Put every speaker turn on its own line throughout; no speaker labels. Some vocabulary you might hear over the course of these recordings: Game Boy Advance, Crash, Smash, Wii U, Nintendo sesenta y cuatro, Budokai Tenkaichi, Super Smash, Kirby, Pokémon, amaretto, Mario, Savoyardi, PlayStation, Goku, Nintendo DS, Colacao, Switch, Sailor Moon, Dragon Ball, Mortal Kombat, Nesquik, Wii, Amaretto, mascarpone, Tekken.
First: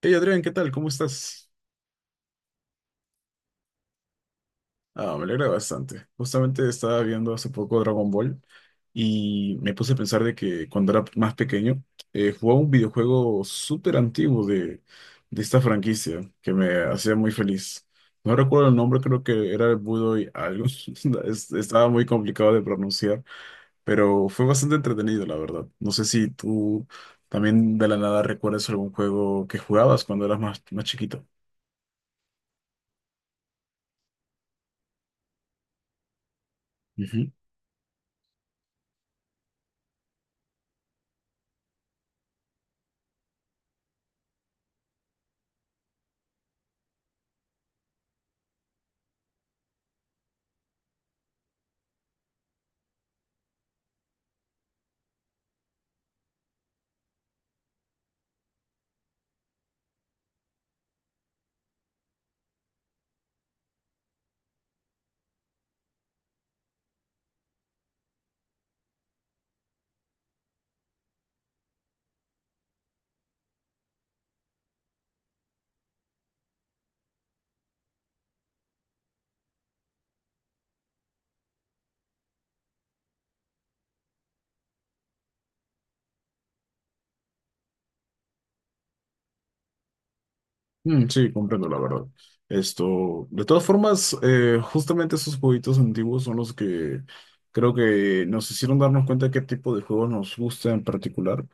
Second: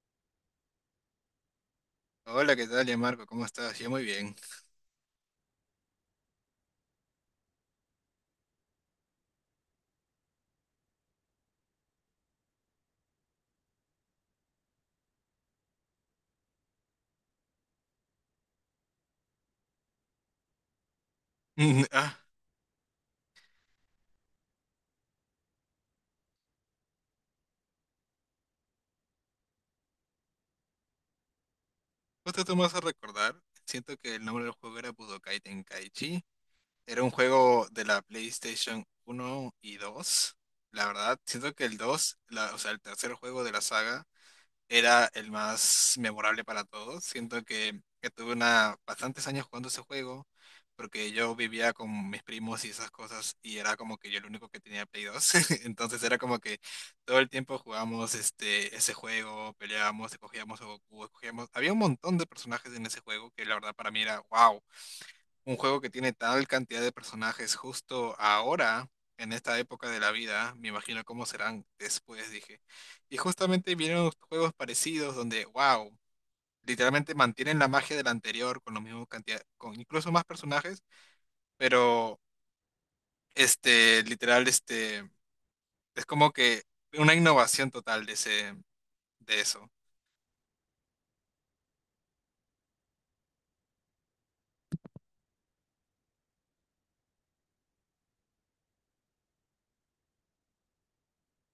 Hey Adrián, ¿qué tal? ¿Cómo estás?
Hola, ¿qué tal, ya Marco? ¿Cómo estás? Yo muy bien.
Ah, me alegra bastante. Justamente estaba viendo hace poco Dragon Ball y me puse a pensar de que cuando era más pequeño jugaba un videojuego súper antiguo de esta franquicia que me hacía muy feliz. No recuerdo el nombre, creo que era el Budo y algo. Estaba muy
Ah,
complicado de pronunciar, pero fue bastante entretenido, la verdad. No sé si tú también de la nada recuerdas algún juego que jugabas cuando eras más chiquito.
justo tú me vas a recordar. Siento que el nombre del juego era Budokai Tenkaichi. Era un juego de la PlayStation 1 y 2. La verdad, siento que el 2, o sea, el tercer juego de la saga, era el más memorable para todos. Siento que tuve bastantes años jugando ese juego, porque yo vivía con mis primos y esas cosas, y era como que yo el único que tenía Play 2. Entonces era como que todo el tiempo jugábamos ese juego, peleábamos, escogíamos a Goku, escogíamos. Había un montón de personajes en ese juego que la verdad para mí era wow. Un juego que tiene tal cantidad de personajes justo ahora, en esta época de la vida, me imagino cómo serán después, dije. Y justamente vienen juegos parecidos donde, wow, literalmente mantienen la magia del anterior con la misma cantidad, con incluso más personajes, pero este, literal, este, es como que una innovación total de eso.
Mm, sí, comprendo la verdad. Esto, de todas formas, justamente esos jueguitos antiguos son los que creo que nos hicieron darnos cuenta de qué tipo de juegos nos gusta en particular.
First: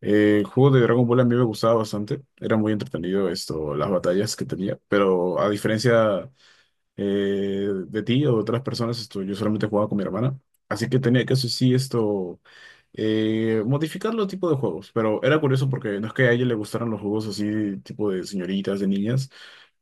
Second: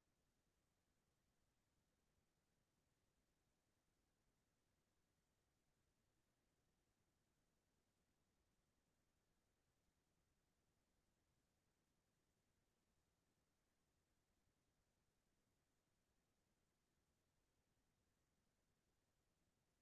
El juego de Dragon Ball a mí me gustaba bastante, era muy entretenido esto, las batallas que tenía, pero a diferencia de ti o de otras personas, esto, yo solamente jugaba con mi hermana, así que tenía que, eso sí, esto modificar los tipos de juegos, pero era curioso porque no es que a ella le gustaran los juegos así, tipo de señoritas, de niñas,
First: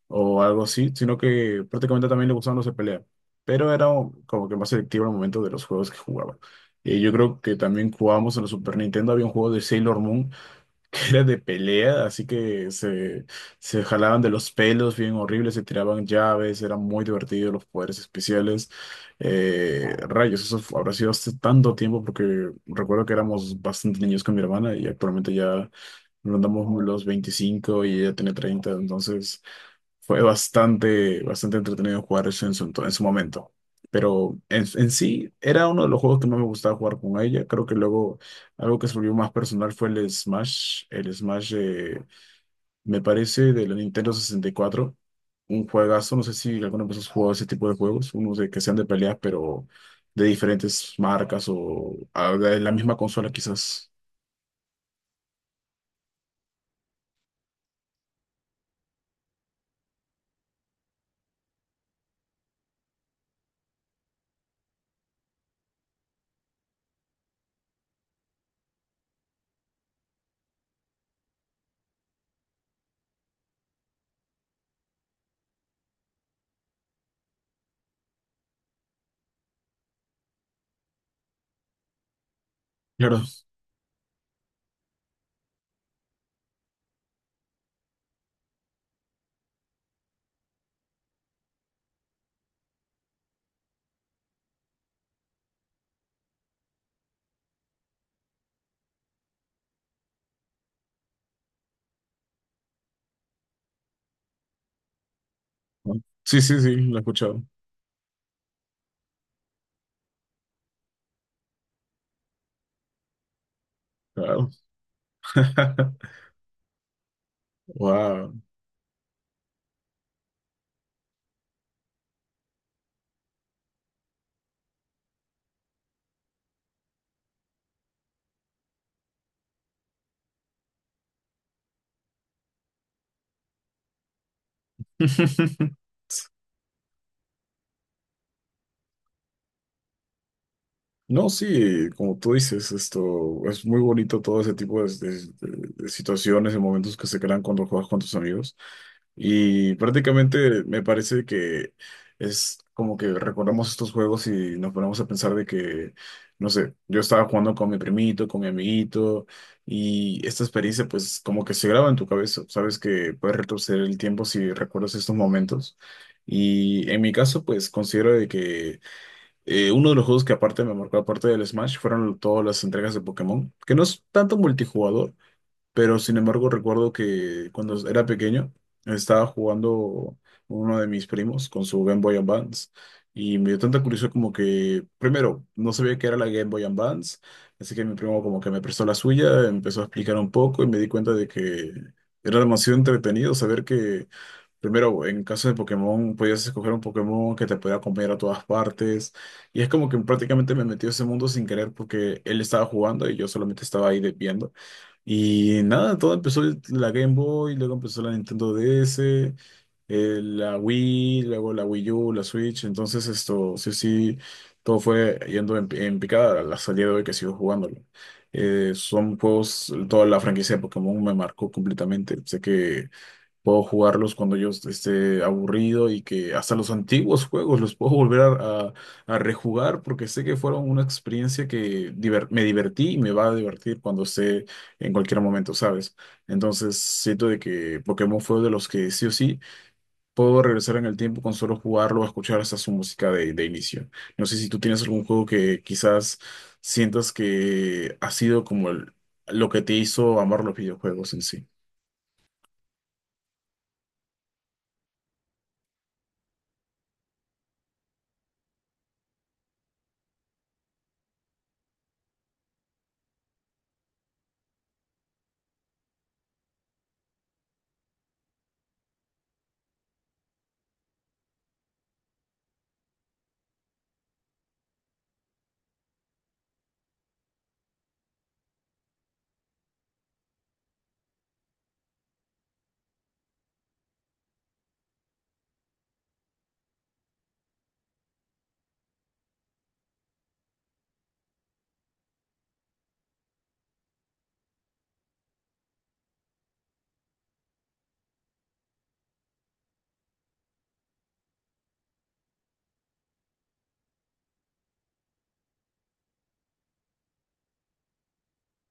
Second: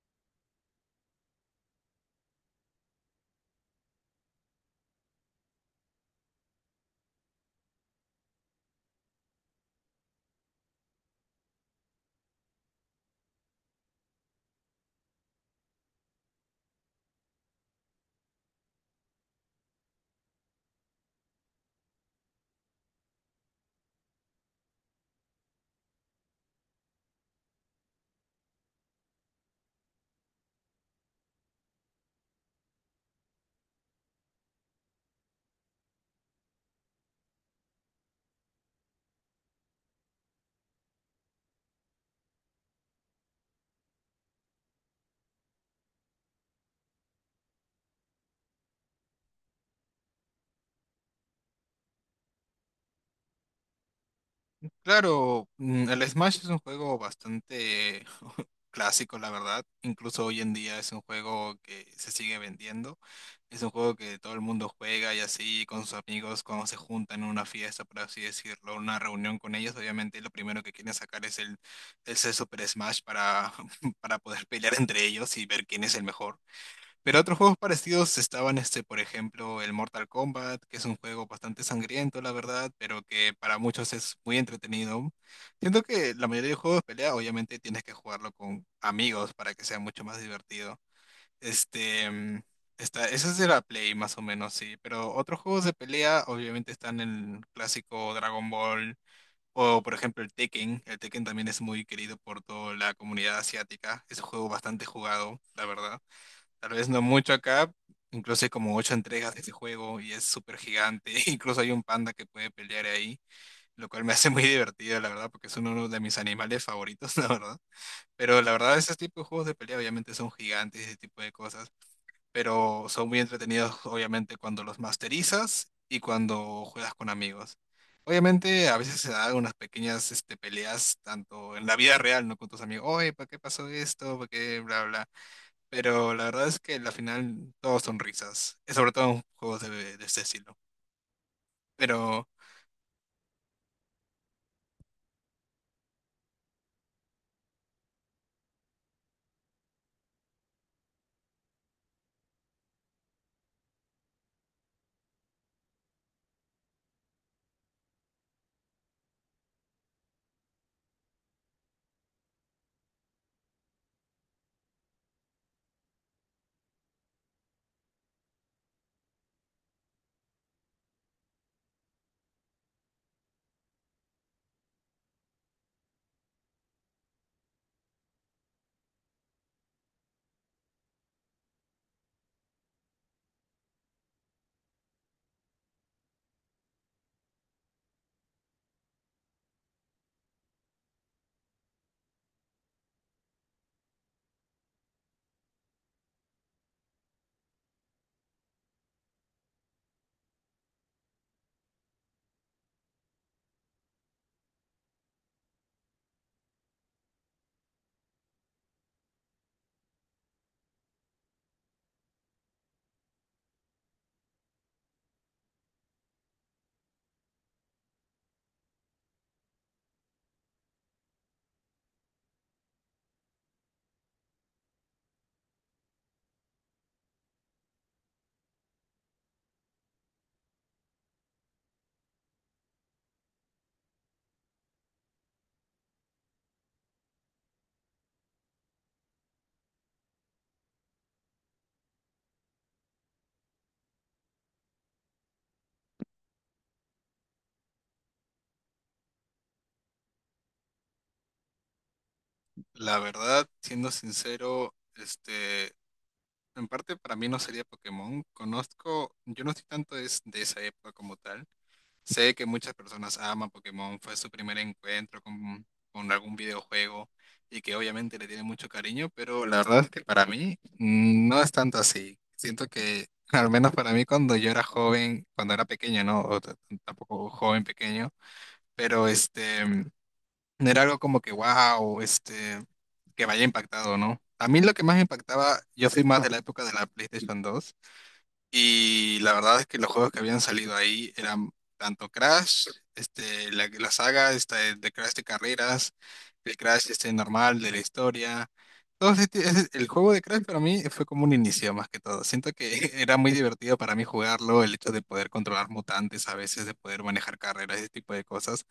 o algo así, sino que prácticamente también le gustaban los de pelea, pero como que más selectivo el momento de los juegos que jugaba. Yo creo que también jugábamos en la Super Nintendo, había un juego de Sailor Moon que era de pelea, así que se jalaban de los pelos bien horribles, se tiraban llaves, era muy divertido los poderes especiales. Rayos, habrá sido hace tanto tiempo porque recuerdo que éramos bastante niños con mi hermana y actualmente ya rondamos los 25 y ella tiene 30, entonces... Fue bastante entretenido jugar eso en su momento. Pero en sí, era uno de los juegos que más me gustaba jugar con ella. Creo que luego algo que se volvió más personal fue el Smash. El Smash, me parece, de la Nintendo 64. Un juegazo. No sé si alguna vez has jugado ese tipo de juegos. Unos de que sean de peleas, pero de diferentes marcas o ah, de la misma consola, quizás.
Claro, el Smash es un juego bastante clásico, la verdad. Incluso hoy en día es un juego que se sigue vendiendo. Es un juego que todo el mundo juega y así con sus amigos cuando se juntan en una fiesta, por así decirlo, una reunión con ellos. Obviamente lo primero que quieren sacar es el Super Smash para, para poder pelear entre ellos y ver quién es el mejor. Pero otros juegos parecidos estaban, por ejemplo, el Mortal Kombat, que es un juego bastante sangriento, la verdad, pero
Claro.
que para muchos es muy entretenido. Siento que la mayoría de juegos de pelea, obviamente, tienes que jugarlo con amigos para que sea mucho más divertido. Este, mm, ese es de la Play, más o menos, sí. Pero otros juegos de pelea, obviamente, están el clásico Dragon Ball. O por ejemplo el Tekken también es muy querido por toda la comunidad asiática, es un juego bastante jugado, la verdad.
Sí, sí,
Tal
sí,
vez
lo he
no mucho
escuchado.
acá, incluso hay como ocho entregas de ese juego y es súper gigante. Incluso hay un panda que puede pelear ahí, lo cual me hace muy
Claro.
divertido, la verdad, porque es uno de mis animales favoritos, la verdad.
Wow.
Pero la verdad, ese tipo de juegos de pelea obviamente son gigantes y ese tipo de cosas, pero son muy entretenidos, obviamente, cuando los masterizas y cuando juegas con amigos. Obviamente, a veces se dan unas pequeñas peleas, tanto en la vida real, ¿no? Con tus amigos, oye, ¿por qué pasó esto? ¿Por qué? Bla, bla. Pero la verdad es que la final todos son risas, sobre todo en juegos de este estilo.
No, sí, como
Pero
tú dices, esto es muy bonito todo ese tipo de situaciones y momentos que se crean cuando juegas con tus amigos. Y prácticamente me parece que es como que recordamos estos juegos y nos ponemos a pensar de que, no sé, yo estaba jugando con mi primito, con mi amiguito, y esta experiencia pues como que se graba en tu cabeza. Sabes que puedes retroceder el tiempo si recuerdas estos momentos. Y en mi caso pues considero de que... uno de los juegos que aparte me marcó, aparte del Smash, fueron todas las entregas de Pokémon, que no es tanto multijugador, pero sin embargo recuerdo que cuando era pequeño estaba jugando uno de mis primos con su Game Boy Advance y me dio tanta curiosidad como que, primero, no sabía qué era la Game Boy Advance, así que mi primo como que me prestó la suya, empezó a explicar un poco y me di cuenta de que era demasiado entretenido saber que primero, en caso de Pokémon, podías escoger un Pokémon que te podía comer a todas partes. Y es como que prácticamente me metió a ese mundo sin querer porque él estaba jugando y yo solamente estaba ahí viendo. Y nada, la Game Boy, luego empezó la Nintendo DS, la Wii, luego la Wii U, la Switch. Entonces, esto, sí, sí, todo fue yendo en picada a la salida de hoy que sigo jugándolo. Son juegos, toda la franquicia de Pokémon me marcó completamente. Sé que puedo jugarlos cuando yo esté aburrido y que hasta los antiguos juegos los puedo volver a rejugar porque sé que fueron una experiencia que me divertí y me va a divertir cuando esté en cualquier momento, ¿sabes? Entonces siento de que Pokémon fue de los que sí o sí puedo regresar en el tiempo con solo jugarlo o escuchar hasta su música de inicio. No sé si tú tienes algún juego que quizás sientas que ha sido como lo que te hizo amar los videojuegos en sí.
la verdad, siendo sincero, en parte para mí no sería Pokémon. Conozco, yo no estoy tanto de esa época como tal. Sé que muchas personas aman Pokémon, fue su primer encuentro con algún videojuego y que obviamente le tiene mucho cariño, pero la verdad es que para mí no es tanto así. Siento que, al menos para mí cuando yo era joven, cuando era pequeño, ¿no? Tampoco joven pequeño, pero no era algo como que, wow, que me haya impactado, ¿no? A mí lo que más me impactaba, yo soy más de la época de la PlayStation 2 y la verdad es que los juegos que habían salido ahí eran tanto Crash, la saga esta de Crash de carreras, el Crash este normal de la historia. Todo el juego de Crash para mí fue como un inicio más que todo. Siento que era muy divertido para mí jugarlo, el hecho de poder controlar mutantes a veces, de poder manejar carreras, ese tipo de cosas.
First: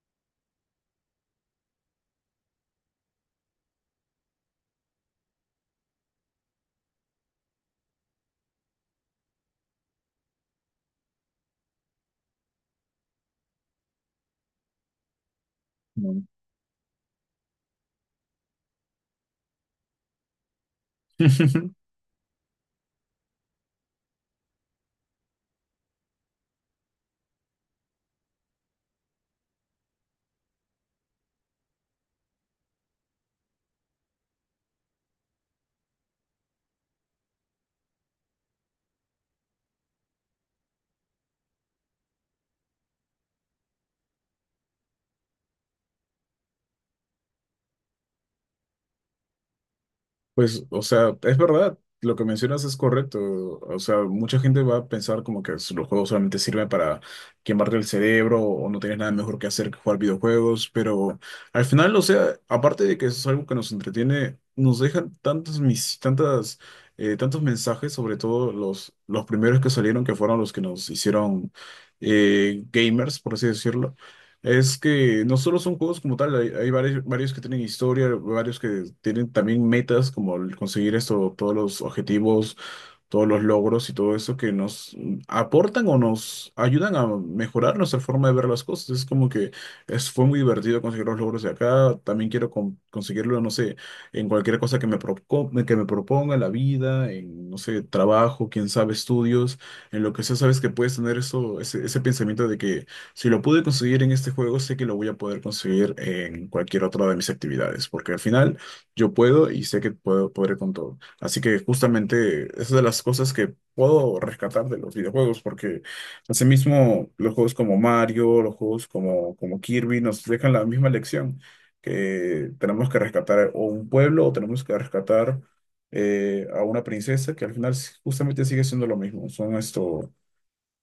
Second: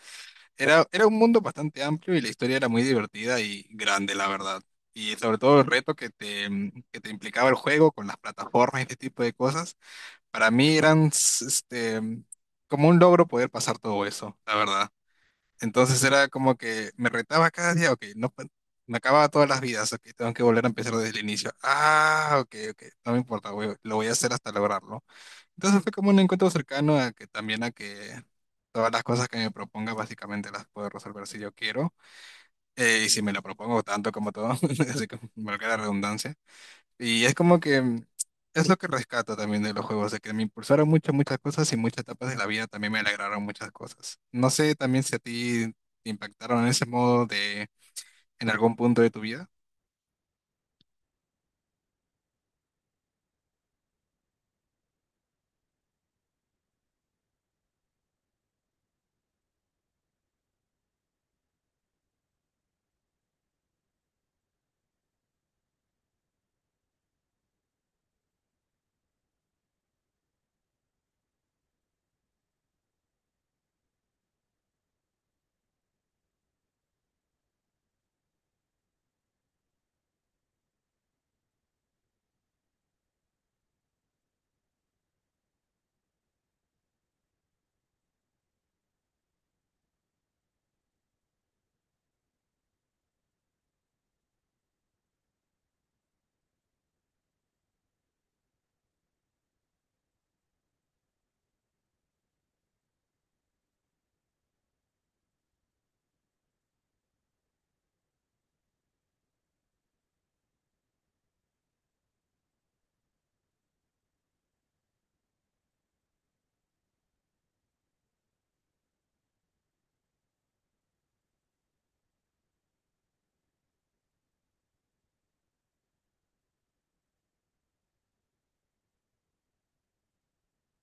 Era un mundo bastante amplio y la historia era muy divertida y grande, la verdad. Y sobre todo el reto que te implicaba el juego con las plataformas y este tipo de cosas, para mí eran como un logro poder pasar todo eso, la verdad. Entonces
No.
era como que me retaba cada día, ok, no, me acababa todas las vidas, ok, tengo que volver a empezar desde el inicio. Ah, ok, ok, no me importa, lo voy a hacer hasta lograrlo. Entonces fue como un encuentro cercano a que también a que todas las cosas que me proponga básicamente las puedo resolver si yo quiero y si me lo propongo tanto como todo, así como valga la redundancia. Y es como que es lo que rescato también de los juegos, de que me impulsaron muchas, muchas cosas y muchas etapas de la vida también me alegraron muchas cosas. No sé también si a ti te impactaron en ese modo de en algún punto de tu vida.
Pues, o sea, es verdad, lo que mencionas es correcto. O sea, mucha gente va a pensar como que los juegos solamente sirven para quemarte el cerebro o no tienes nada mejor que hacer que jugar videojuegos, pero al final, o sea, aparte de que es algo que nos entretiene, nos dejan tantos mensajes, sobre todo los primeros que salieron, que fueron los que nos hicieron gamers, por así decirlo. Es que no solo son juegos como tal, hay varios, varios que tienen historia, varios que tienen también metas como el conseguir esto, todos los objetivos, todos los logros y todo eso que nos aportan o nos ayudan a mejorar nuestra forma de ver las cosas. Es como que es, fue muy divertido conseguir los logros de acá, también quiero conseguirlo, no sé, en cualquier cosa que me, que me proponga la vida, en, no sé, trabajo, quién sabe, estudios, en lo que sea, sabes que puedes tener eso, ese pensamiento de que si lo pude conseguir en este juego, sé que lo voy a poder conseguir en cualquier otra de mis actividades, porque al final yo puedo y sé que puedo, podré con todo. Así que justamente es de las cosas que puedo rescatar de los videojuegos, porque asimismo los juegos como Mario, los juegos como Kirby nos dejan la misma lección, que tenemos que rescatar o un pueblo o tenemos que rescatar a una princesa, que al final justamente sigue siendo lo mismo. Son esto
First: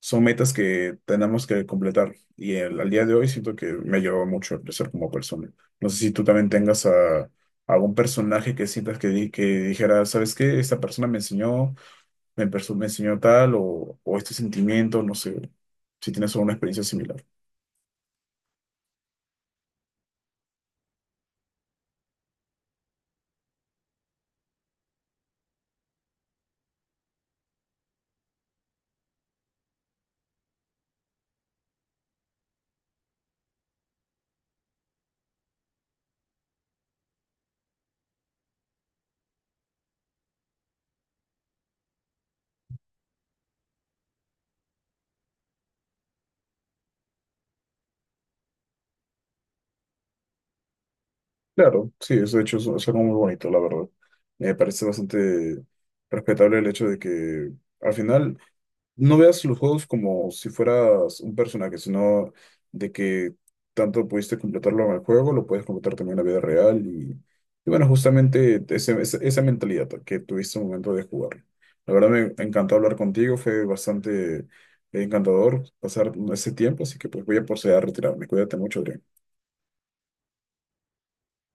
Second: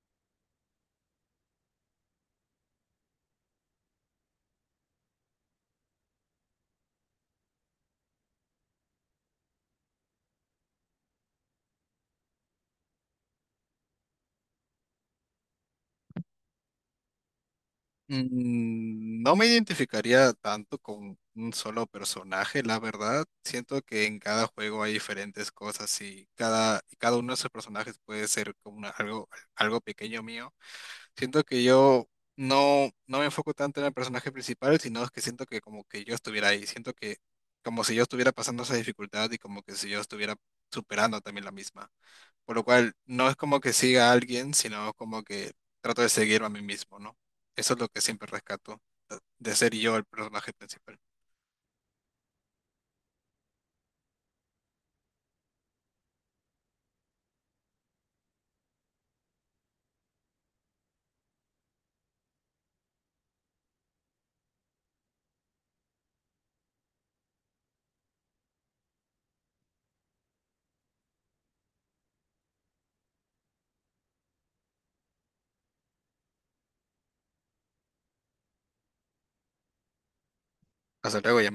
son metas que tenemos que completar. Y al día de hoy siento que me ha ayudado mucho a crecer como persona. No sé si tú también tengas algún personaje que sientas que, que dijera, ¿sabes qué? Esta persona me enseñó, me enseñó tal o este sentimiento, no sé, si tienes alguna experiencia similar.
No me identificaría tanto con un solo personaje, la verdad. Siento que en cada juego hay diferentes cosas y cada uno de esos personajes puede ser como algo, algo pequeño mío. Siento que yo no, no me enfoco tanto en el personaje principal, sino es que siento que como que yo estuviera ahí. Siento que como si yo estuviera pasando esa dificultad y como que si yo estuviera superando también la misma. Por lo cual, no es como que siga a alguien, sino como que trato de seguirme a mí mismo, ¿no? Eso es lo que siempre rescato, de ser yo el personaje principal.
Claro, sí, eso de hecho es algo muy bonito, la verdad. Me parece bastante respetable el hecho de que al final... No veas los juegos como si fueras un personaje, sino de que tanto pudiste completarlo en el juego, lo puedes completar también en la vida real. Y bueno, justamente esa mentalidad que tuviste al momento de jugarlo. La verdad me encantó hablar contigo, fue bastante encantador pasar ese tiempo, así que pues voy a proceder a retirarme. Cuídate mucho, Adrián.
Hasta luego, ya